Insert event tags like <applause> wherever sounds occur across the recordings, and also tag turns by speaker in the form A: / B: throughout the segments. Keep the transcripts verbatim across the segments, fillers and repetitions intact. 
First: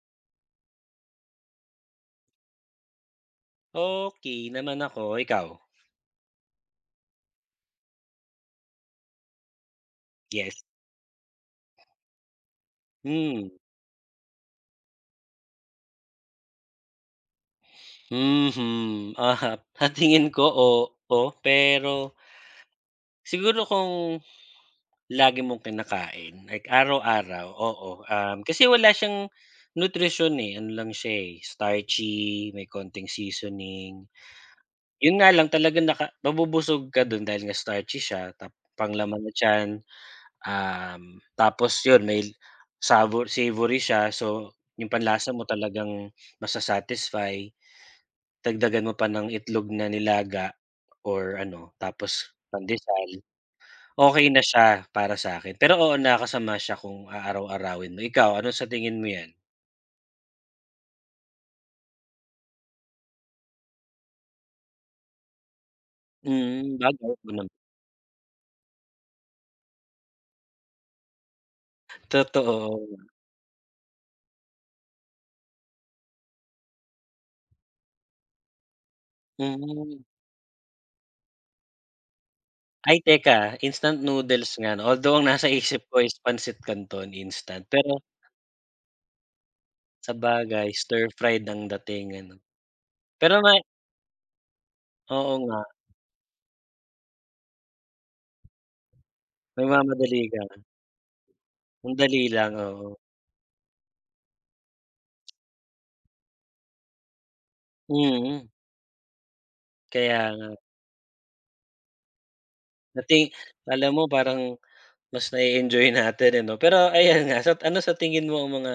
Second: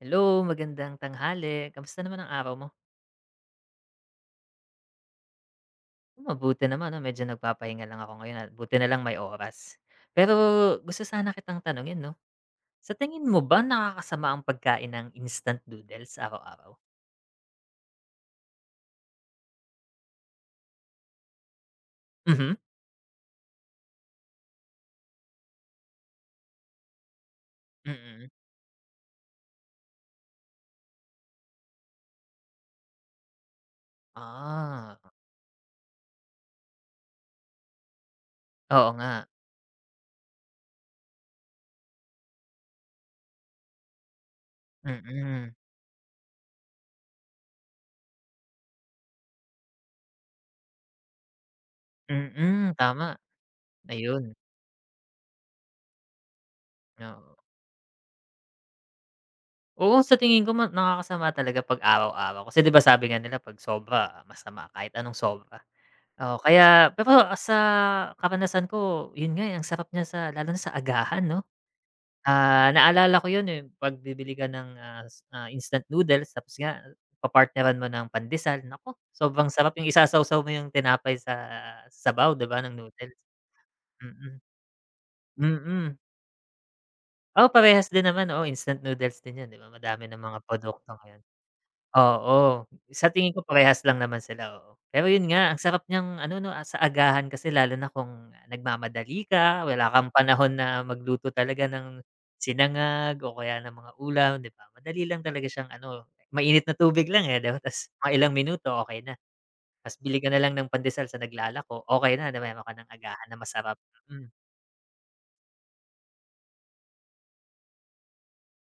A: Hello. Magandang tanghali, kamusta naman ang araw mo?
B: Okey naman ako, ikaw?
A: Mabuti naman, ano, medyo nagpapahinga lang ako ngayon at buti nalang may oras, pero
B: Yes.
A: gusto sana kitang tanungin, 'no, sa tingin mo
B: Hmm.
A: ba nakakasama ang pagkain ng instant noodles sa araw-araw?
B: <sniffs> Mhm, ahap sa tingin ko oo, pero
A: Mhm.
B: siguro kung lagi mong kinakain, like araw-araw, oo,
A: Mm.
B: um, kasi wala siyang nutrisyon, eh, ano, lang siya, eh, starchy may konting seasoning.
A: Ah.
B: Yun nga lang talaga naka mabubusog ka dun dahil nga starchy siya, ta
A: Oo
B: pang laman
A: nga.
B: na tyan, um, tapos yun may sa savory siya, so, yung panlasa mo
A: Mm.
B: talagang ma-sasatisfy. Dagdagan mo pa ng itlog na nilaga or, ano, tapos
A: Mhm,
B: pandesal,
A: tama.
B: okay
A: Ayun.
B: na siya, para sakin pero oo nakakasama siya kung
A: Oo.
B: aaraw-arawin mo, ikaw? Ano sa tingin mo yan?
A: Oo, sa tingin ko ma nakakasama talaga 'pag araw-araw kasi 'di ba sabi nga nila 'pag sobra masama kahit anong sobra. Oo,
B: Mm.
A: kaya pero
B: <unintelligible>
A: sa karanasan ko 'yun nga, eh, ang sarap niya sa lalo na sa agahan 'no? Ah,
B: Totoo.
A: naalala ko 'yun, eh, 'pag bibili ka ng, ah, is ah, instant noodles tapos nga papartneran mo ng pandesal naku, sobrang sarap yung
B: Mm.
A: isasawaw mo yung tinapay sa sabaw 'di ba, ng
B: Ay
A: noodles.
B: teka, instant
A: Mm.
B: noodles nga 'no, although ang nasa isip ko
A: Mm.
B: is pansit canton,
A: Oo,
B: instant,
A: parehas
B: pero
A: din naman, oo, instant noodles din yun, eh. Madami ng mga
B: sabagay
A: produkto ngayon.
B: stir-fried ang dating 'no.
A: Oo, sa tingin
B: Pero
A: ko
B: may
A: parehas lang naman sila, oo. Pero 'yun
B: Oo
A: nga, ang
B: nga.
A: sarap niyang ano 'no, ah, sa agahan kasi lalo na kung nagmamadali ka, wala kang
B: Nagmamadali ka.
A: panahon na magluto talaga
B: Ang
A: ng
B: dali lang, oo.
A: sinangag o kaya ng mga ulam, 'di ba? Madali lang talaga siyang ano, mainit na tubig lang, eh, 'di ba ta's mga ilang
B: Mm.
A: minuto okey na. Ta's bili ka
B: Kaya
A: na lang
B: nga.
A: ng pandesal sa naglalako, okey na, na mayro'n ka ng
B: Dati
A: agahan na masarap,
B: 'kala mo
A: hmm.
B: parang mas na-e-enjoy natin, eh, 'no. Pero ayan nga, sa ano sa tingin mo ang mga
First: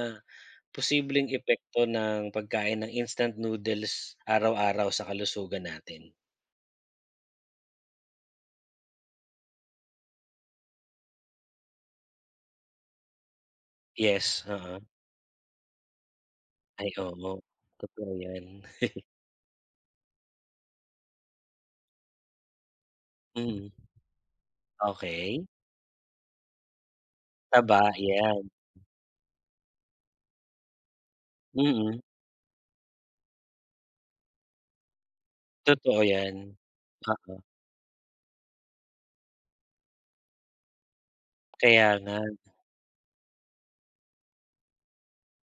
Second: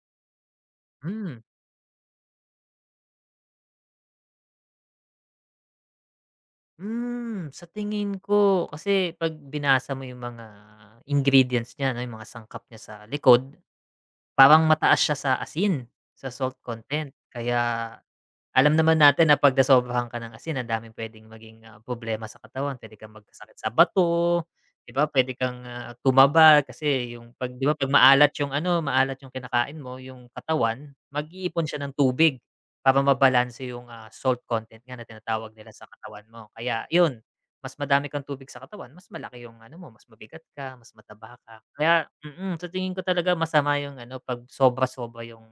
B: posibleng
A: Hmm.
B: epekto ng pagkain ng instant noodles araw-araw sa kalusugan natin?
A: Hmm, sa tingin ko kasi pag binasa mo yung mga ingredients niya, ano, yung mga sangkap niya sa likod.
B: Yes,
A: Parang
B: uh-huh.
A: mataas siya sa asin, sa salt
B: Ay
A: content
B: oo.
A: kaya
B: Totoo yan.
A: alam naman
B: <chuckles>
A: natin na pag nasobrahan ka ng asin ang daming pwedeng maging problema sa katawan, pwede kang magkasakit sa
B: Mhm.
A: bato, 'di ba? Pwede
B: Okey.
A: kang, ah, tumaba, kasi yung pag, 'di ba? Pag
B: Taba,
A: maalat
B: yan.
A: yung, ano, maalat yung kinakain mo yung katawan, mag-iipon siya ng
B: Mm.
A: tubig para mabalanse yung, ah, salt content nga na tinatawag nila sa
B: Totoo
A: katawan mo,
B: yan,
A: kaya yun
B: oo.
A: mas madami kang tubig sa katawan mas malaki yung, ano mo, mas mabigat ka, mas mataba ka
B: Kaya
A: kaya,
B: nga.
A: mm, sa tingin ko talaga masama yung, ano, pag sobra sobra yung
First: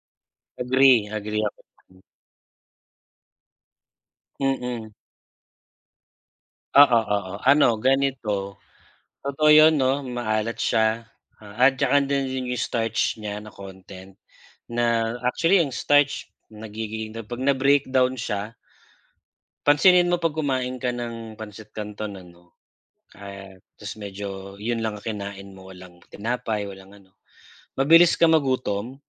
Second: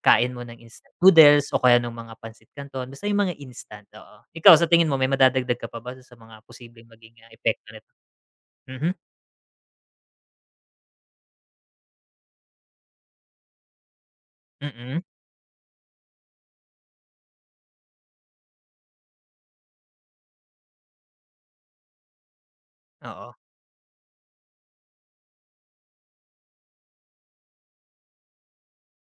A: kain mo ng instant
B: Agree, agree
A: noodles o
B: ako.
A: kaya nung
B: Hmm.
A: mga pansit canton, basta yung mga instant oo. Ikaw sa tingin
B: Mm.
A: mo may madadagdag ka pa ba sa mga posibleng
B: Oo,
A: maging
B: oo,
A: epekto
B: ano,
A: nito?
B: ganito,
A: Mhm.
B: totoo yun, 'no, maalat siya at tsaka dun din yung starch niya na content,
A: Mm.
B: na actually ang starch nagiging pag na breakdown siya Pansinin mo, pag kumain ka ng pansit canton, ano,
A: Oo.
B: kaya medyo yun lang ang kinain mo walang tinapay, walang ano, mabilis kang magutom.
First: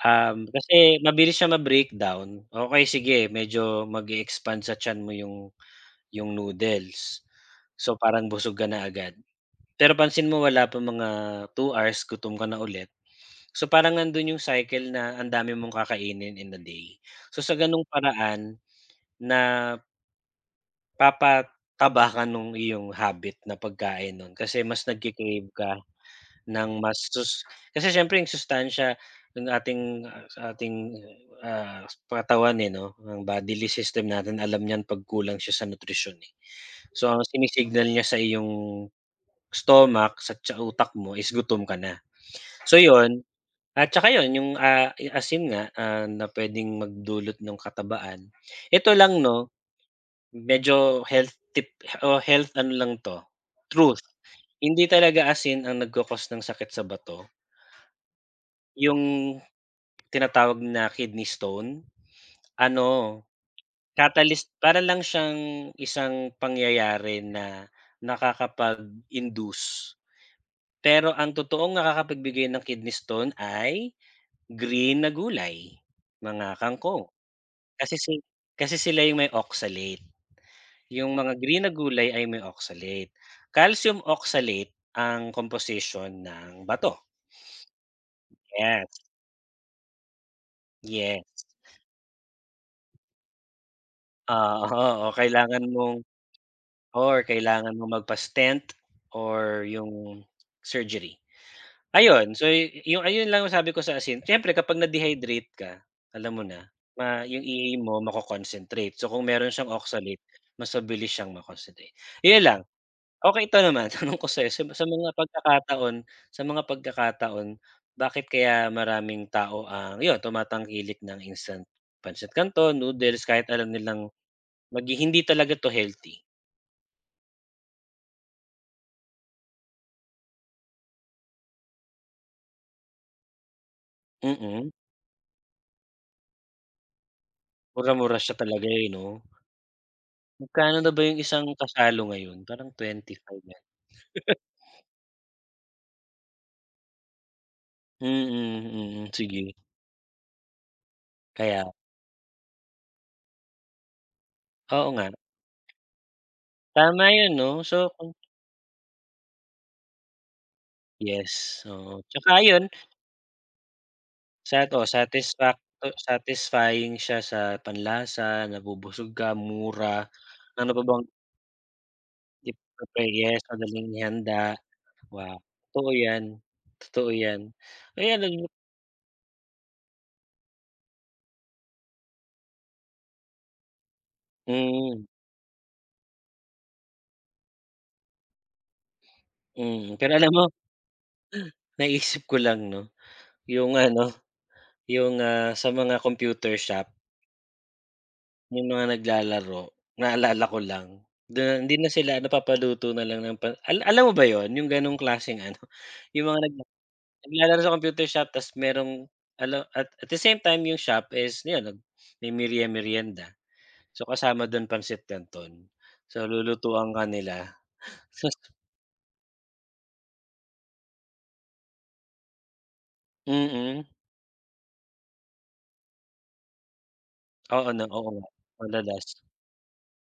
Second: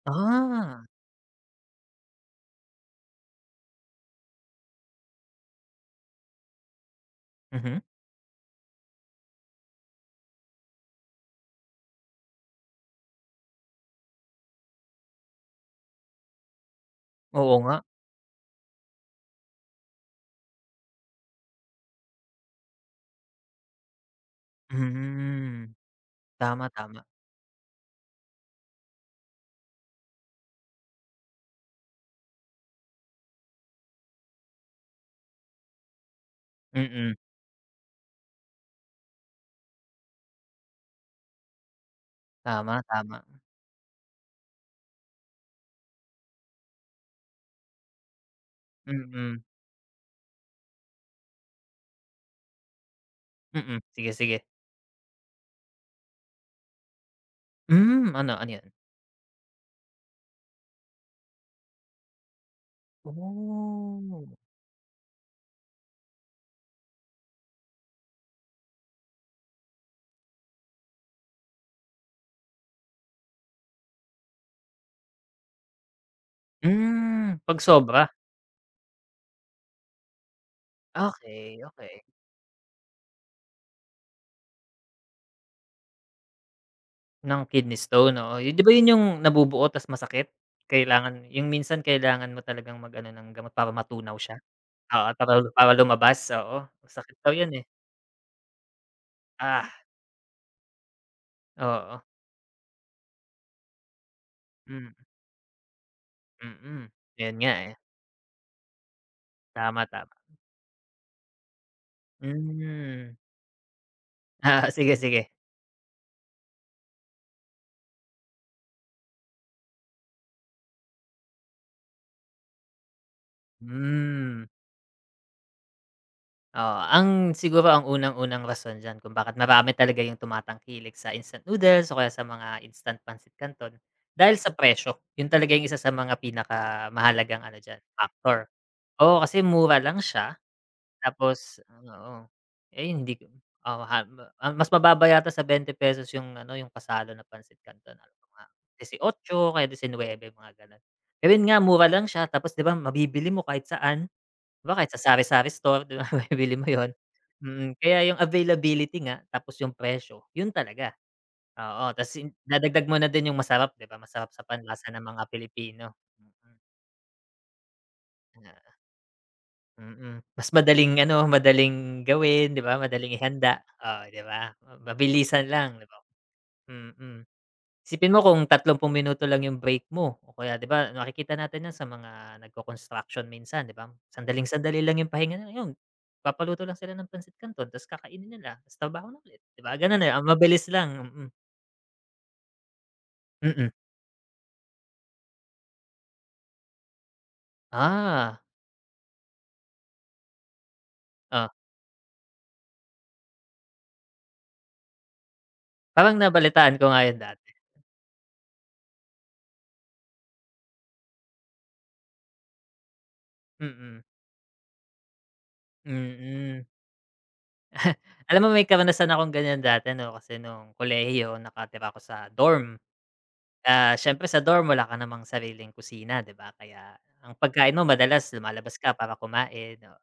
B: Um,
A: Ah.
B: kasi mabilis siyang ma-breakdown, okey sige medyo mag-e-expand sa tiyan mo 'yong 'yong noodles,
A: Mhm.
B: so, parang busog ka na agad. Pero pansin mo wala pa mga two hours gutom ka na ulit, so, parang nandoon 'yong cycle na ang dami mong kakainin in the day, so, sa
A: Oo nga.
B: ganong paraan na Papataba ka ng iyong habit na pagkain no'n kasi mas nagki-crave
A: Mhm.
B: ka
A: Tama,
B: ng mas
A: tama.
B: sus kasi siyempre yung sustansiya ng ating ating ah, katawan eh 'no ang bodily system natin alam niyang pagkulang siya sa nutrisyon, eh. So
A: Mm.
B: ang sinisignal niya sa iyong stomach, sa utak mo is gutom ka na. So
A: Tama,
B: yun,
A: tama.
B: at tsaka yun yung ah, asin nga ah, na pwedeng magdulot ng katabaan, ito lang
A: Mm.
B: 'no, medyo health tip o health ano lang to
A: Mm.
B: truth,
A: Sige sige.
B: hindi talaga asin ang nagco-cost ng sakit sa bato.
A: Hmm. Ano ano yan?
B: Yung tinatawag na kidney stone, ano
A: Oh.
B: catalyst para lang siyang isang pangyayari na nakakapag-induce. Pero ang totoong nakakapagbigay ng kidney stone ay green na gulay, mga kangkong
A: Hmm, 'pag
B: kasi
A: sobra.
B: kasi sila yung may oxalate yung mga green
A: Okey,
B: na
A: okey.
B: gulay ay may oxalate, Calcium oxalate ang komposisyon ng bato.
A: Ng kidney stone? Oo, yun diba
B: Ayan.
A: yun yung nabubuo tas masakit kailangan
B: Yes.
A: yung minsan kailangan mo talagang mag ano ng gamot para matunaw siya.
B: Ah, oo
A: Oo, para
B: kailangan
A: para
B: mong
A: lumabas. Oo masakit
B: or
A: daw yun eh.
B: kailangan mong magpa-stent or
A: Ah,
B: yung surgery.
A: Oo.
B: Ayun so ayun lang ang sabi ko sa asin siyempre kapag
A: Mm.
B: na-dehydrate ka alam mo na
A: Mm. Yun
B: yung
A: nga
B: E-A
A: eh.
B: mo ma-co-concentrate so kung meron siyang
A: Tama, tama.
B: oxalate mas mabilis siyang ma-concentrate, 'yon lang.
A: Hmm.
B: Okey ito naman tanong ko sa sa
A: Ah,
B: sa
A: sige,
B: mga
A: sige.
B: pagkakataon sa mga pagkakataon bakit kaya maraming tao ang iyon tumatangkilik ng instant Pansit Canton noodles kahit alam nilang
A: Hmm.
B: maghi hindi talaga to healthy?
A: Oo, ang siguro ang unang-unang rason diyan kung bakit marami talaga 'yung tumatangkilik sa instant noodles o kaya sa mga instant pansit canton, dahil sa
B: Mm.
A: presyo. 'Yun talaga ang isa sa mga pinakamahalagang ano diyan
B: Mura, mura
A: factor,
B: talaga siya, eh, 'no?
A: oo, kasi mura lang siya.
B: Magkano na ba yung isang
A: Tapos ah,
B: kasalo
A: oo.
B: ngayon? Parang
A: Ay, hindi
B: twenty-five yan.
A: oo, ah,
B: <chuckles>
A: <unintelligible> mas mababa yata sa bente pesos 'yung ano 'yung kasalo na pansit canton, alam ko nga
B: Mm, mm,
A: disi-otso o
B: sige.
A: kaya disi-nueve, mga gano'n. Ayon nga,
B: Kaya
A: mura lang siya tapos, 'di ba, mabibili mo kahit saan? 'Di ba,
B: Oo,
A: kahit sa
B: nga.
A: sari-sari store, 'di ba, mabibili mo 'yon.
B: Tama yun, 'no,
A: Mm,
B: so
A: kaya
B: kung
A: yung availability nga, tapos 'yung presyo yun talaga.
B: Yes,
A: Oo,
B: oo,
A: 'tas yun
B: 'tsaka ayun.
A: idagdag mo na din 'yung masarap, 'di ba, masarap sa
B: Sato
A: panlasa ng mga
B: satisfacto
A: Pilipino. Mm.
B: satisfying siya sa panlasa,
A: Na
B: nabubusog ka, mura,
A: mm, mas
B: ano pa
A: madaling
B: bang
A: ano, madaling
B: 'Di
A: gawin, 'di ba?
B: prepare
A: Madaling
B: yes
A: ihanda.
B: madaling
A: Oh, 'di
B: ihanda,
A: ba, ma
B: wow,
A: mabilisan lang, 'di
B: too
A: ba.
B: 'yan, totoo
A: Mm.
B: 'yan.
A: Isipin
B: Kaya
A: mo
B: lang yu
A: kung tatlumpung minuto lang 'yung break mo o kaya ,'di ba, nakikita natin 'yan sa mga nag-ko-construction minsan, 'di ba, sandaling-sandali lang
B: Mhm.
A: 'yung pahinga, nilang 'yon papapaluto lang sila ng pansit canton 'tas kakainin nila, 'tas trabaho na ulit. 'Di ba,
B: Mhm,
A: gano'n eh,
B: pero
A: ang
B: alam mo
A: mabilis lang. Mm.
B: naisip ko lang, 'no,
A: Mm.
B: 'yung ano, 'yung, ah, sa mga computer shop.
A: Ah.
B: Yung mga naglalaro, naalala ko lang,
A: Oh.
B: da hindi na sila napapaluto na lang ng pan al alam mo ba yun, yung ganong klaseng ano
A: Parang
B: yung mga nagla
A: nabalitaan ko nga yun dati.
B: naglalaro sa computer shop ta's mayrong alo at at the same time 'yong shop is 'yon nag may merie-merienda.
A: Mm.
B: So kasama do'n pansit canton, so
A: Mm.
B: lulutuan ka nila.
A: <chuckles>
B: Sus
A: Alam mo may karanasan akong ganiyan dati 'no kasi nung kolehiyo nakatira ako sa dorm.
B: Mm.
A: Ah, siyempre sa dorm wala ka namang sariling kusina, 'di ba, kaya ang
B: Oo
A: pagkain
B: no,
A: mo
B: oo
A: madalas lumalabas ka
B: madalas.
A: para kumain, oo.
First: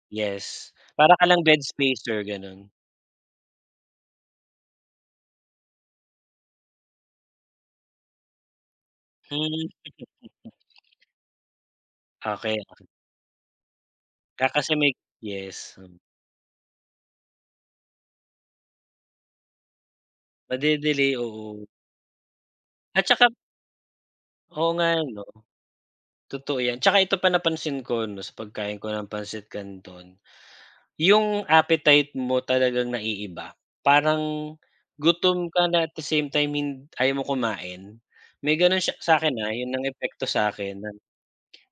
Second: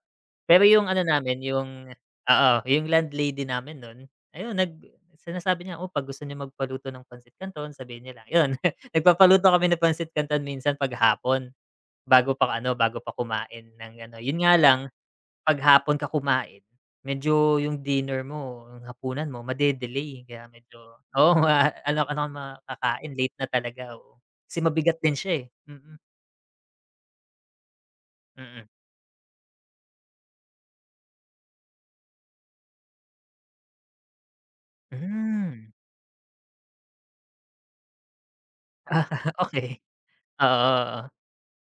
A: Pero
B: Yes,
A: yung ano
B: para ka
A: namin
B: lang bed
A: yung
B: spacer
A: oo,
B: ganon.
A: yung landlady namin nun, ayun nag sinasabi niya, "Oh 'pag gusto niyo magpaluto ng pansit canton sabihin niyo lang." <giggles> Yun,
B: Hmm.
A: nagpapaluto kami
B: <chuckles>
A: ng pansit canton minsan 'pag hapon bago pa ano,
B: Okey.
A: bago pa kumain ng ano, yun
B: Ka
A: nga
B: kasi may
A: lang, 'pag
B: yes, um.
A: hapon ka kumain, medyo yung dinner mo, yung hapunan mo made-delay kaya medyo
B: Made-delay,
A: oo
B: oo.
A: nga, anong ano na
B: At
A: kakain,
B: saka
A: late na talaga, oo. Kasi
B: Oo
A: mabigat
B: nga
A: din
B: ano.
A: siya, eh, mm.
B: Totoo yan, 'saka ito pa napansin ko 'no sa
A: Mm.
B: pagkain ko ng pansit canton, yung appetite mo talagang naiiba, parang gutom
A: Hmm.
B: ka na at the same time hin ayaw mo kumain. May ganon siya
A: Ah,
B: sa'kin, ha, yun
A: okey,
B: ang epekto
A: oo,
B: sa'kin non.
A: oo.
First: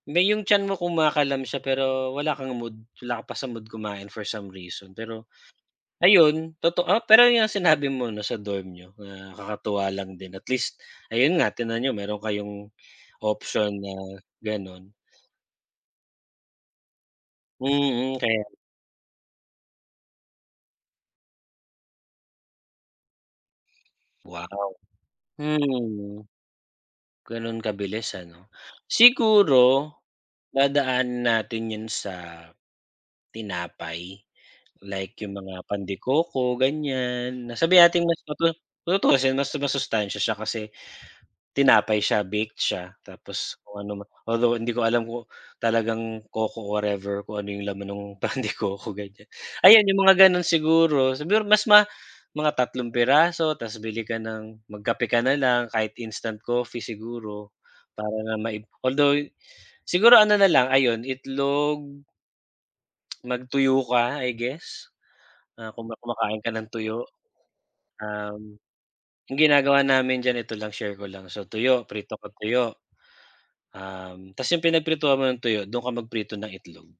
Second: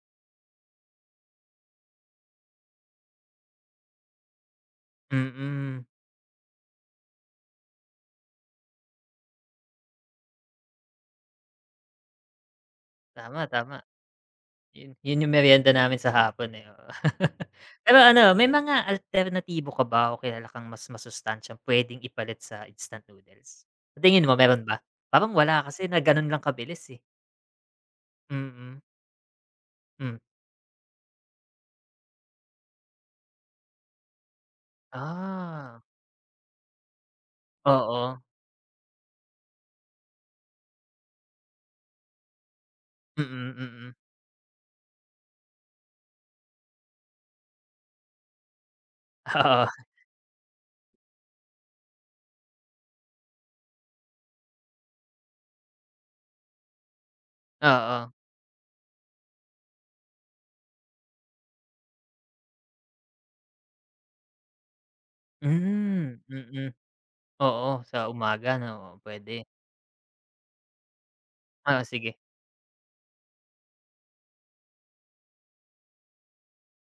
B: May yung tiyan mo kumakaalam siya pero wala kang mood, wala ka pa sa mood kumain for some reason pero,
A: Mm.
B: ayun totoo pero yun yung sinabi mo 'no sa dorm niyo, na kakatuwa lang din at least ayun nga tingnan niyo meron kayong
A: Tama,
B: option
A: tama.
B: na
A: Yun
B: ganon.
A: yun yung merienda namin sa hapon, eh, oo. <chuckles> Pero
B: Mm,
A: ano,
B: kaya
A: may mga alternatibo ka ba o kilala kang mas masustansyang puwedeng ipalit sa instant noodles? Sa tingin mo meron
B: Wow.
A: ba? Parang wala kasi na
B: Hmm.
A: ganun lang kabilis, eh.
B: Ganun kabilis ano.
A: Mm.
B: Siguro
A: Mm.
B: dadaanan natin yun sa tinapay. Like yung mga
A: Ah.
B: pan de coco ganiyan, na sabihin nating mas
A: Oo.
B: matutu tutuusin mas masustansya siya kasi, tinapay siya, baked siya.
A: Mm,
B: Tapos kung
A: mm.
B: ano man, although hindi ko alam kung talagang coco or whatever kung ano yung laman nung pan de coco, ganiyan.
A: Oo.
B: Ayan yung mga ganon siguro, siguro mas ma mga tatlong piraso ta's bili ka ng magkape ka na lang kahit instant coffee siguro, para
A: Oo.
B: nga maib althou gh siguro ano na lang ayun itlog mag-tuyo ka, I guess. Ah, kung ma
A: Hmm,
B: kumakain ka ng
A: mm,
B: tuyo.
A: oo, sa
B: Um,
A: umaga no, oh,
B: yung
A: puwede.
B: ginagawa namin diyan ito lang share ko lang, so
A: Oo,
B: tuyo,
A: sige.
B: prito ka tuyo. Um, ta's yung pinagprituan mo ng tuyo, dun ka magprito ng itlog.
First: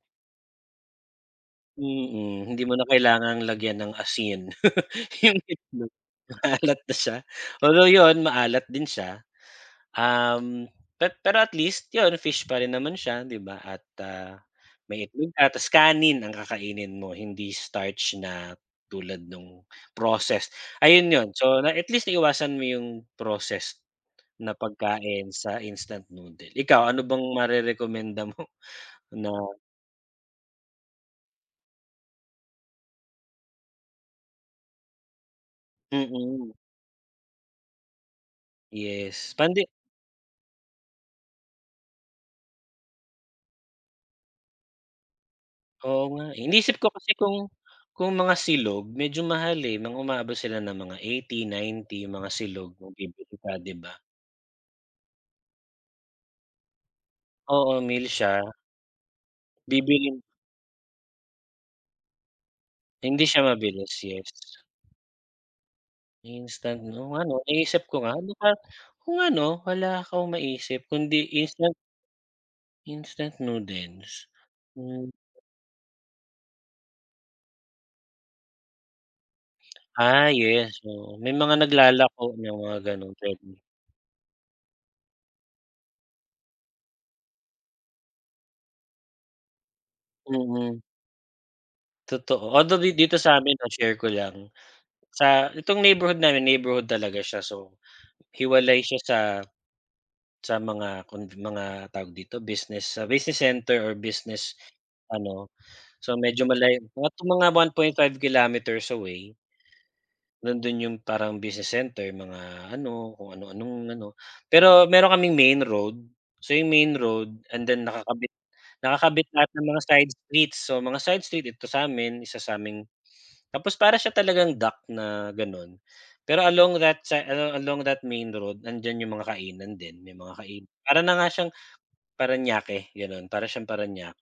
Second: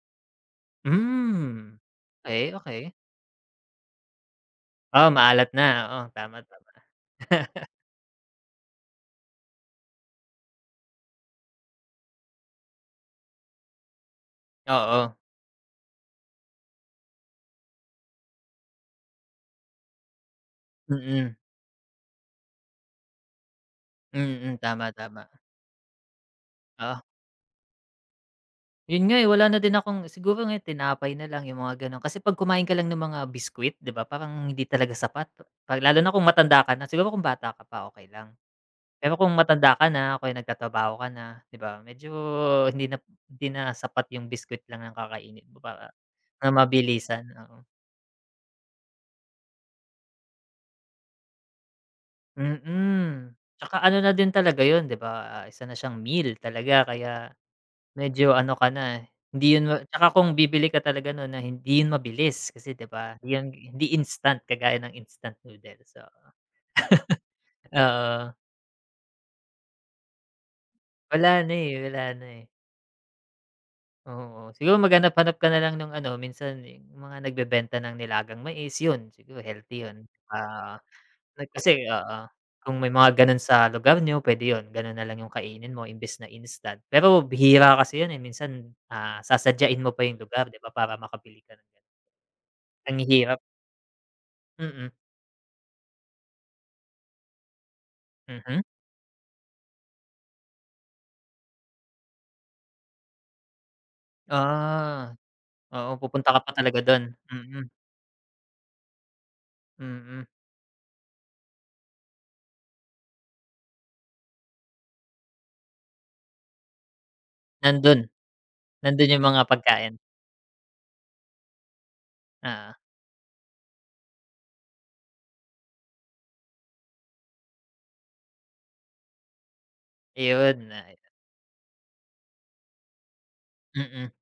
A: Hmm.
B: Mm,
A: Okey,
B: hindi mo na
A: okey.
B: kailangang lagyan ng asin,
A: O,
B: <chuckles> 'yong
A: maalat na,
B: itlog
A: oo, tama, tama.
B: maalat na siya,
A: <chuckles>
B: although 'yon, maalat din siya, um, pe pero at least 'yon, fish pa rin naman siya 'di ba, at, ah, may
A: Oo.
B: itlog ka, tas kanin ang kakainin mo, hindi starch na tulad no'ng processed ayun 'yon
A: Mm.
B: so na at least naiwasan mo 'yong processed na
A: Mm, tama, tama.
B: pagkain sa instant noodle. Ikaw,
A: Oh.
B: ano bang marerekomenda mo
A: 'Yun nga, eh,
B: na
A: wala na din akong siguro ngayo tinapay na lang, 'yong mga gano'n kasi 'pag kumain ka lang ng mga biscuit, 'di ba, parang hindi talaga sapat, pat 'pag lalo na kung
B: Mm.
A: matanda ka na. Siguro kung bata ka pa, okey lang. Pero kung
B: Yes, pande
A: matanda ka na o kaya nagtatrabaho ka na, 'di ba, medyo hindi na p hindi na sapat 'yong biscuit lang ng kakainin mo para
B: Oo nga, eh,
A: ng
B: iniisip ko kasi
A: mabilisan,
B: kung
A: oo.
B: kung mga silog medyo mahal, eh, ng umaabot sila ng mga eighty ninety, 'yong mga silog kung
A: Mm,
B: bibili ka, 'di
A: 'tsaka
B: ba?
A: ano na din talaga 'yon, 'di ba, ah, isa na siyang meal talaga kaya
B: Oo, meal
A: medyo
B: siya.
A: ano ka na, eh, hindi 'yon ma 'tsaka
B: Bibilhin
A: kung bibili ka talaga no'n na hindi 'yon mabilis kasi 'di ba,
B: Hindi siya
A: 'yon, hindi
B: mabilis, yes.
A: instant kagaya ng instant noodles, oo.
B: Instant 'no, nga 'no?
A: <chuckles>
B: Iniisip ko nga, ano
A: Oo.
B: kayang Oo nga 'no? Wala akong maisip kundi
A: Wala na
B: instant
A: eh, wala na eh.
B: Instant noodles,
A: Oo, siguro
B: hmm.
A: maghanap-hanap ka nalang nung ano, minsan yung mga nagbebenta ng nilagang mais, yun siguro healthy yun
B: Ah,
A: 'tsaka
B: yes, oo, may
A: nag
B: mga
A: kasi oo,
B: naglalako nang
A: kung
B: mga
A: may
B: gano'n
A: mga gano'n
B: pwede.
A: sa lugar n'yo. Pwede 'yun, gano'n nalang 'yung kainin mo imbes na instant, pero bihira kasi 'yun, eh, minsan, ah, sasadyain mo pa yung lugar, 'di ba?
B: Mm.
A: Para makabili ka ng ganyan.
B: Totoo although di
A: Ang
B: dito sa
A: hirap.
B: 'min ma-share ko lang,
A: Mm.
B: sa itong neighborhood namin, neighborhood talaga siya, so,
A: Mhm.
B: hiwalay siya sa sa mga convi mga tawag dito, business sa business center or business
A: Ah,
B: ano,
A: oo,
B: so,
A: pupunta ka
B: medyo
A: pa talaga
B: malayo,
A: do'n?
B: nasa mga
A: Mm.
B: one point five kilometers away
A: Mm.
B: nandun 'yung parang business center, mga ano kung ano-anong ano, pero meron kaming main road, so, 'yung main road and then
A: Nandun,
B: nakakabit
A: nandun yung
B: nakakabit,
A: mga
B: lahat ng mga
A: pagkain.
B: side street, so, mga side street dito sa 'min, isa
A: Ah.
B: sa'ming 'tapos para siya talagang dock na gano'n, pero along that sa alo along that main road nandiyan 'yung mga kainan din. May mga kain
A: Iyon, na ay,
B: para
A: ah.
B: na nga siyang Paranaque gano'n, para siyang Paranque
A: Mm.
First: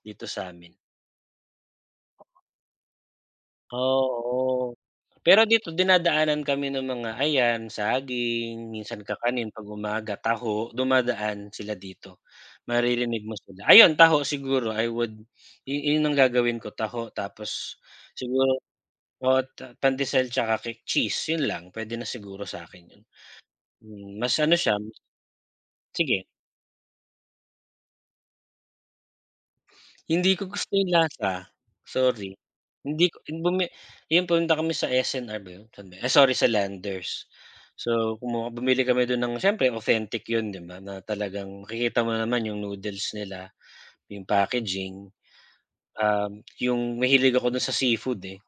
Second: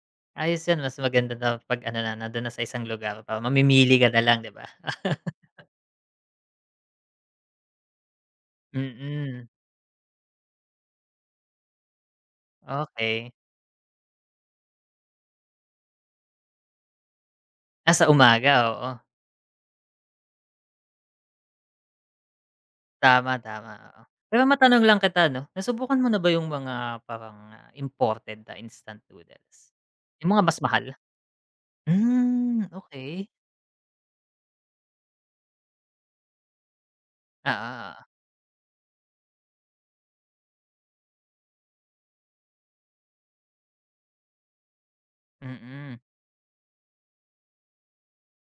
B: dito sa
A: Ayos
B: amin.
A: 'yan mas maganda daw 'pag ano, na nandun na sa isang lugar para mamimili ka na lang, 'di ba?
B: Oo, pero
A: <laughs>
B: dito dinadaanan kami ng mga ayan, saging, minsan,
A: Mm.
B: kakanin 'pag umaga, taho, dumadaan sila dito, maririnig
A: Okey.
B: mo sila, ayon, taho, siguro I would yu yun ang gagawin ko taho tapos
A: Ah, sa umaga,
B: siguro,
A: oo.
B: oo at pandesal 'tsaka cake cheese, yun lang pwede na siguro sa akin yun.
A: Tama, tama, oo.
B: Hmm, mas
A: Pero
B: ano siya
A: matanong lang kita, ano, nasubukan mo na
B: sige.
A: ba yung mga parang imported na instant noodles? Yung
B: Hindi
A: mga
B: ko
A: mas
B: gusto
A: mahal?
B: yung lasa, sorry.
A: Hmm,
B: Hindi ko
A: okey.
B: bumi ayun pumunta kami sa S&R ba yun? Saan ba yun? Ay, sorry, sa Landers.
A: Oo, oo.
B: So, kumuha bumili kami dun ng, siyempre, authentic yun, 'di ba? Na talagang makikita mo naman yung noodles nila, yung packaging.
A: Mm.
B: Um, yung mahilig ako dun sa seafood, eh,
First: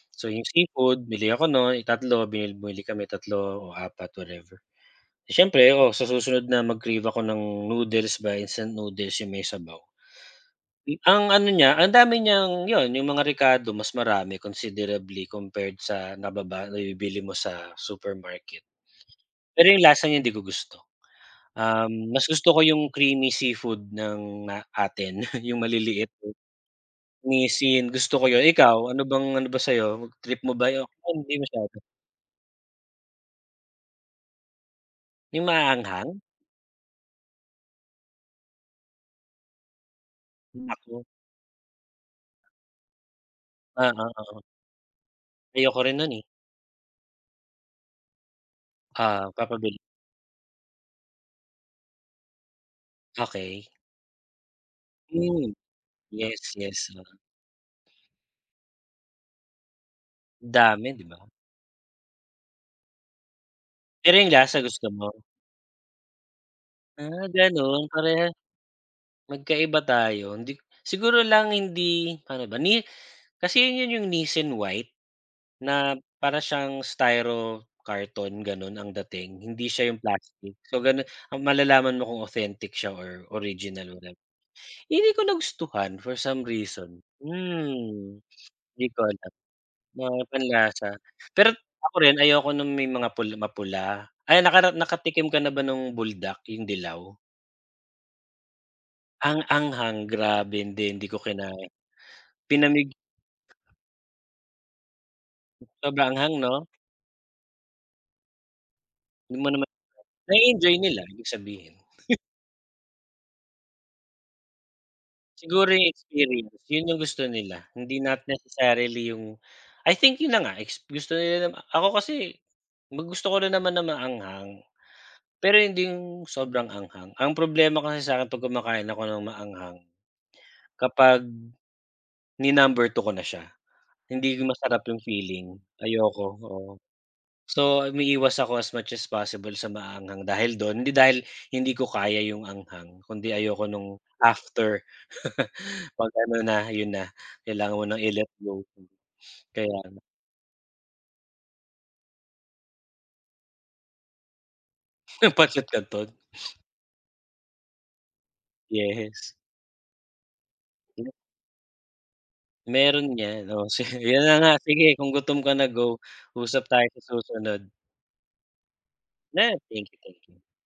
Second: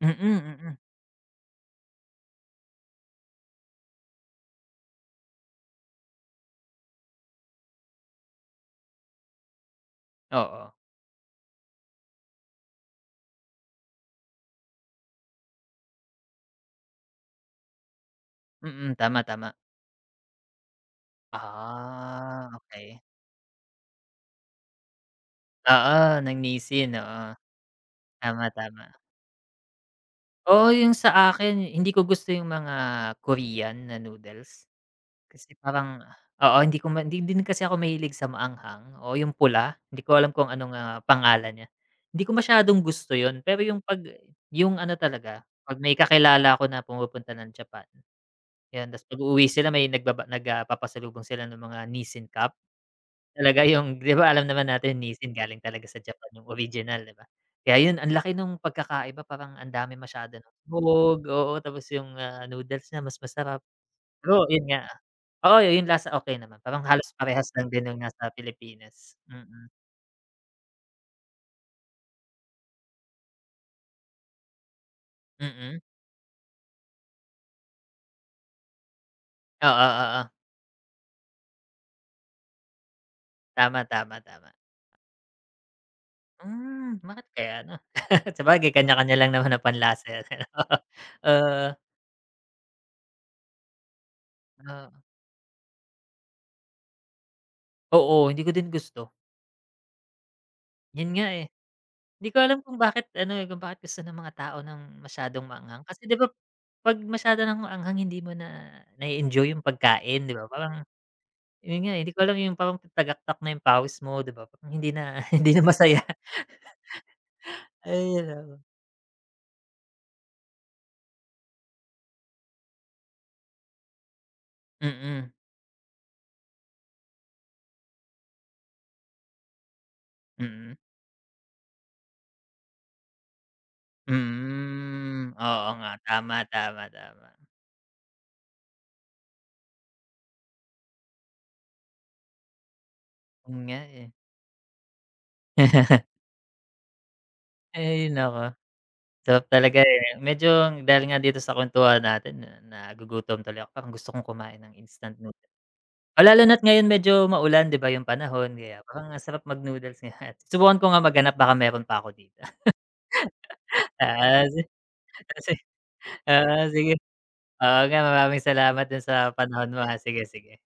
A: Mm,
B: so, yung
A: mm.
B: seafood, bili ako nun tatlo, bili bumili kami three o four, whatever. Siyempre, oo, sa susunod na mag-crave ako ng noodles, ba instant noodles yung may sabaw,
A: Oo.
B: hmm, ang ano niya, ang dami niyang 'yon, yung mga rekado, mas marami, considerably, compared sa nababa nabibili mo sa supermarket.
A: Mm, tama, tama.
B: Pero yung lasa niya hindi ko gusto, um, mas
A: Ah,
B: gusto ko 'yung
A: okey.
B: creamy seafood ng ,ah, atin, <chuckles> yung maliliit.
A: Oo ng Nissin, oo
B: Nissin, gusto ko yun.
A: tama, tama.
B: Ikaw ano bang ano ba sa'yo, trip mo
A: Oo,
B: ba yo?
A: yung
B: Ako
A: sa
B: hindi
A: akin,
B: masyado.
A: hindi ko gusto yung mga Korean na noodles,
B: Yung
A: kasi parang
B: maaanghang?
A: oo, hindi ko ma hindi, hindi din kasi ako mahilig sa maanghang. Oo yung pula, 'di ko alam kung ano nga
B: Naku.
A: pangalan niya, hindi ko masyadong gusto yo'n. Pero yung
B: Ah,
A: 'pag
B: ah, oo.
A: yung ano, talaga pag
B: Ayoko
A: may
B: rin no'n, eh.
A: kakilala ako na pumupunta ng Japan, 'yan, 'tas 'pag
B: Ah,
A: uuwi sila
B: papabili.
A: may nagbaba nagpapasalubong sila ng mga nissin cup. Talaga
B: Okey.
A: yung, 'di ba, alam naman natin Nissin
B: Hmm,
A: galing talaga sa Japan yung
B: yes, yes, ah.
A: original, 'di ba? Kaya yun ang laki nung pagkakaiba, parang ang dami masyado ng
B: Dami, 'di
A: hog,
B: ba?
A: oo, tapos yung, ah, noodles niya mas masarap,
B: Pero yung
A: pero
B: lasa
A: yun nga,
B: gusto mo?
A: oo, yung lasa okey naman, parang halos
B: Ah,
A: parehas lang
B: gano'n
A: din nung nasa
B: pareha
A: Pilipinas. Mm.
B: magkaiba tayo hindi siguro lang hindi paano ba ni kasi yun yung nissin white,
A: Mm.
B: na para siyang styro karton, gano'n ang dating hindi
A: Oo,
B: siya yung
A: oo.
B: plastic, so gano'n ah, malalaman mo kung authentic siya or
A: Tama,
B: original na
A: tama, tama.
B: hindi ko nagustuhan for some
A: Hmm,
B: reason.
A: bakit kaya ano?
B: Hmm,
A: <chuckles> Sabagay
B: hindi ko
A: kanya-kanya lang
B: alam,
A: naman nang panlasa
B: mga
A: 'yan, eh, 'no. <chuckles>
B: panlasa, pero
A: Oo.
B: ako rin ayoko ng may mga pula mapula. Ay, nakara
A: Oo.
B: nakatikim ka na ba nung buldak? Yung dilaw.
A: Oo, hindi ko din gusto.
B: Ang anghang grabe, hindi hindi
A: 'Yon
B: ko
A: nga, eh.
B: kinain
A: 'Di ko alam kung
B: pinamig
A: bakit ano, eh, kung bakit gusto ng mga tao ng masyadong maanghang, kasi
B: Sobrang
A: 'di ba
B: anghang 'no?
A: pag masyado ng maanghang hindi mo na
B: Hindi mo
A: na-e-enjoy 'yong
B: naman
A: pagkain 'di ba
B: na-e-enjoy
A: parang
B: nila, ibig sabihin.
A: 'yon nga, hindi ko
B: <chuckles>
A: alam yung parang tagaktak na 'yong pawis mo, 'di ba, parang hindi na hindi na
B: Siguro 'yong
A: masaya.
B: experience, 'yon 'yong gusto nila.
A: <laughs>
B: Hindi not
A: Ayun ano.
B: necessarily 'yong I think 'yon na nga, ex gus gusto nila. Ako kasi gusto ko rin naman ng maanghang,
A: Mm.
B: pero hindi 'yong sobrang anghang. Ang problema kasi sa'kin 'pag kumakain ako ng maanghang,
A: Mm.
B: kapag ni-number two ko na siya, hindi masarap 'yong
A: Hmm,
B: feeling,
A: oo nga,
B: ayoko,
A: tama,
B: oo.
A: tama, tama.
B: So, umiiwas ako as much as possible sa maaanghang dahil 'don, hindi dahil hindi ko kaya 'yong anghang kung 'di
A: Hmm
B: ayoko
A: nga,
B: no'ng
A: eh.
B: after <laughs> 'pag
A: <laughs>
B: ano na, 'yon na, kailangan mo ng
A: Ay,
B: i let
A: naku.
B: go.
A: Sarap
B: Kaya
A: talaga,
B: nga.
A: eh. Medyo dahil nga dito sa kwentuhan natin na nagugutom tuloy ako, parang gusto kong kumain ng instant
B: 'Yong
A: nood
B: pancit canton.
A: Oh, lalo na't
B: <sniffs>
A: ngayon medyo maulan 'di ba 'yong panahon kaya parang ang
B: Yes.
A: sarap mag-noodles ngayon, subukan ko nga maghanap baka meron pa 'ko dito.
B: Meron 'yan. O si
A: <laughs>
B: 'yon na
A: Oo,
B: nga,
A: si
B: sige kung
A: oo,
B: gutom
A: si
B: ka na go,
A: oo
B: usap tayo
A: sige.
B: sa susunod.
A: Oo nga, maraming salamat do'n sa
B: Ne
A: panahon mo,
B: thank
A: ah.
B: you, thank
A: Sige,
B: you.
A: sige.